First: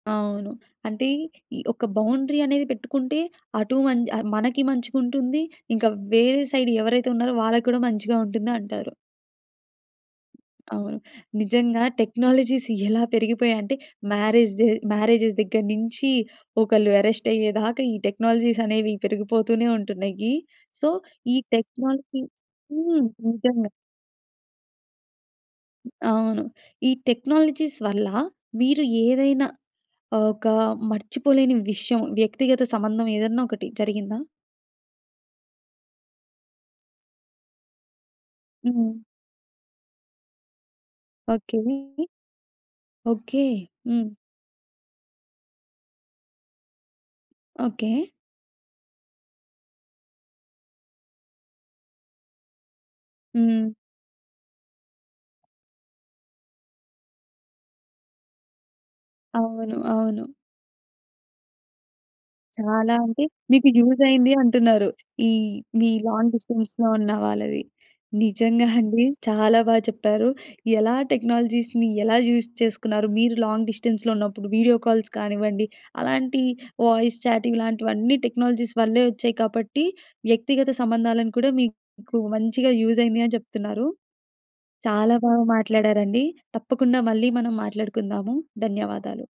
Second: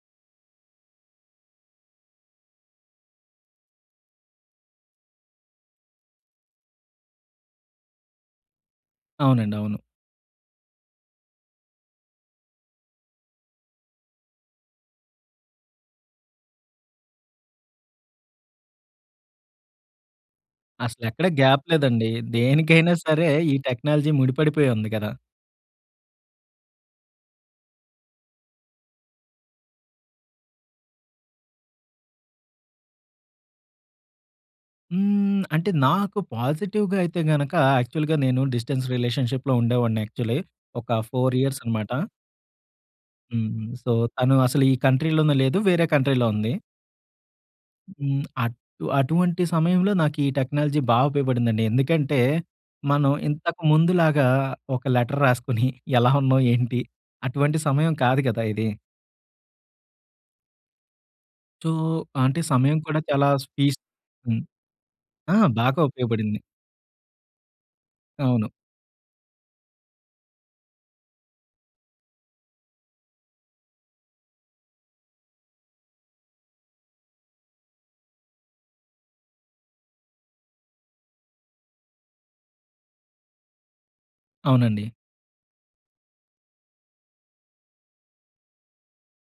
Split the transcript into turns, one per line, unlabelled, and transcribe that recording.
అవును. అంటే ఈ ఒక బౌండరీ అనేది పెట్టుకుంటే అటూ మంచ్ ఆహ్, మనకి మంచిగుంటుంది. ఇంకా వేరే సైడ్ ఎవరైతే ఉన్నారో వాళ్ళ కూడా మంచిగా ఉంటుందంటారు.
అవునండవును.
అవును. నిజంగా టెక్నాలజీస్ ఎలా పెరిగిపోయాయంటే, మ్యారేజ్ దె మ్యారేజెస్ దగ్గర నుంచీ ఒకళ్ళు అరెస్ట్ అయ్యేదాకా ఈ టెక్నాలజీస్ అనేవి పెరిగిపోతూనే ఉంటున్నాయి. సో
అసలెక్కడ
ఈ
గాప్ లేదండి.
టెక్నాలజీ
దేనికైనా
హ్మ్.
సరే, ఈ
నిజంగా!
టెక్నాలజీ ముడిపడిపోయుంది గదా!
అవును. ఈ టెక్నాలజీస్ వల్ల మీరు ఏదైనా ఆహ్, ఒకా మర్చిపోలేని విషయం వ్యక్తిగత సంబంధం ఏదన్నా ఒకటి జరిగిందా?
హ్మ్. అంటే నాకు పాజిటివ్‌గా అయితే, గనకా యాక్చువల్‌గా నేను డిస్టెన్స్
హ్మ్.
రిలేషన్‌షిప్‌లో ఉండేవాడిని యాక్చువల్లీ. ఒక 4
ఓకె.
ఇయర్స్ అన్నమాట.
ఓకె.
హ్మ్. సో
హ్మ్.
తను అసలూ ఈ కంట్రీలోనే లేదు. వేరే కంట్రీలో ఉంది.
ఓకె.
హ్మ్. అటు అటువంటి సమయంలో నాకీ టెక్నాలజీ బా ఉపయోగపడిందండి. ఎందుకంటే, మనం ఇంతకు
హ్మ్.
ముందులాగా ఒక లెటర్ రాసుకొని ఎలా ఉన్నావు? ఏంటి? అటువంటి సమయం కాదు గదా ఇదీ.
అవును, అవును.
సో అంటే సమయం
చాలా
కూడా
అంటే,
చాలా
మీకు
స్పీస్
యూజయిందీ
హ్మ్.
అంటున్నారు. ఈ
ఆ! బాగా
మీ లాంగ్
ఉపయోగపడింది.
డిస్టెన్స్‌లో ఉన్న వాళ్ళవి.
అవును.
నిజంగా అండి చాలా బా చెప్పారు. ఎలా టెక్నాలజీస్‌ని ఎలా యూజ్ చేసుకున్నారు. మీరు లాంగ్ డిస్టెన్స్‌లో ఉన్నప్పుడు వీడియో కాల్స్ కానివ్వండి, అలాంటి వాయిస్ చాట్ ఇలాంటివన్నీ టెక్నాలజీస్ వల్లే వచ్చాయి. కాబట్టి వ్యక్తిగత సంబంధాలను కూడా మీకు మంచిగా యూజయింది అని చెప్తున్నారు.
అవునండి.
చాలా బాగా మాట్లాడారండి. తప్పకుండా మళ్ళీ మనం మాట్లాడుకుందాము. ధన్యవాదాలు.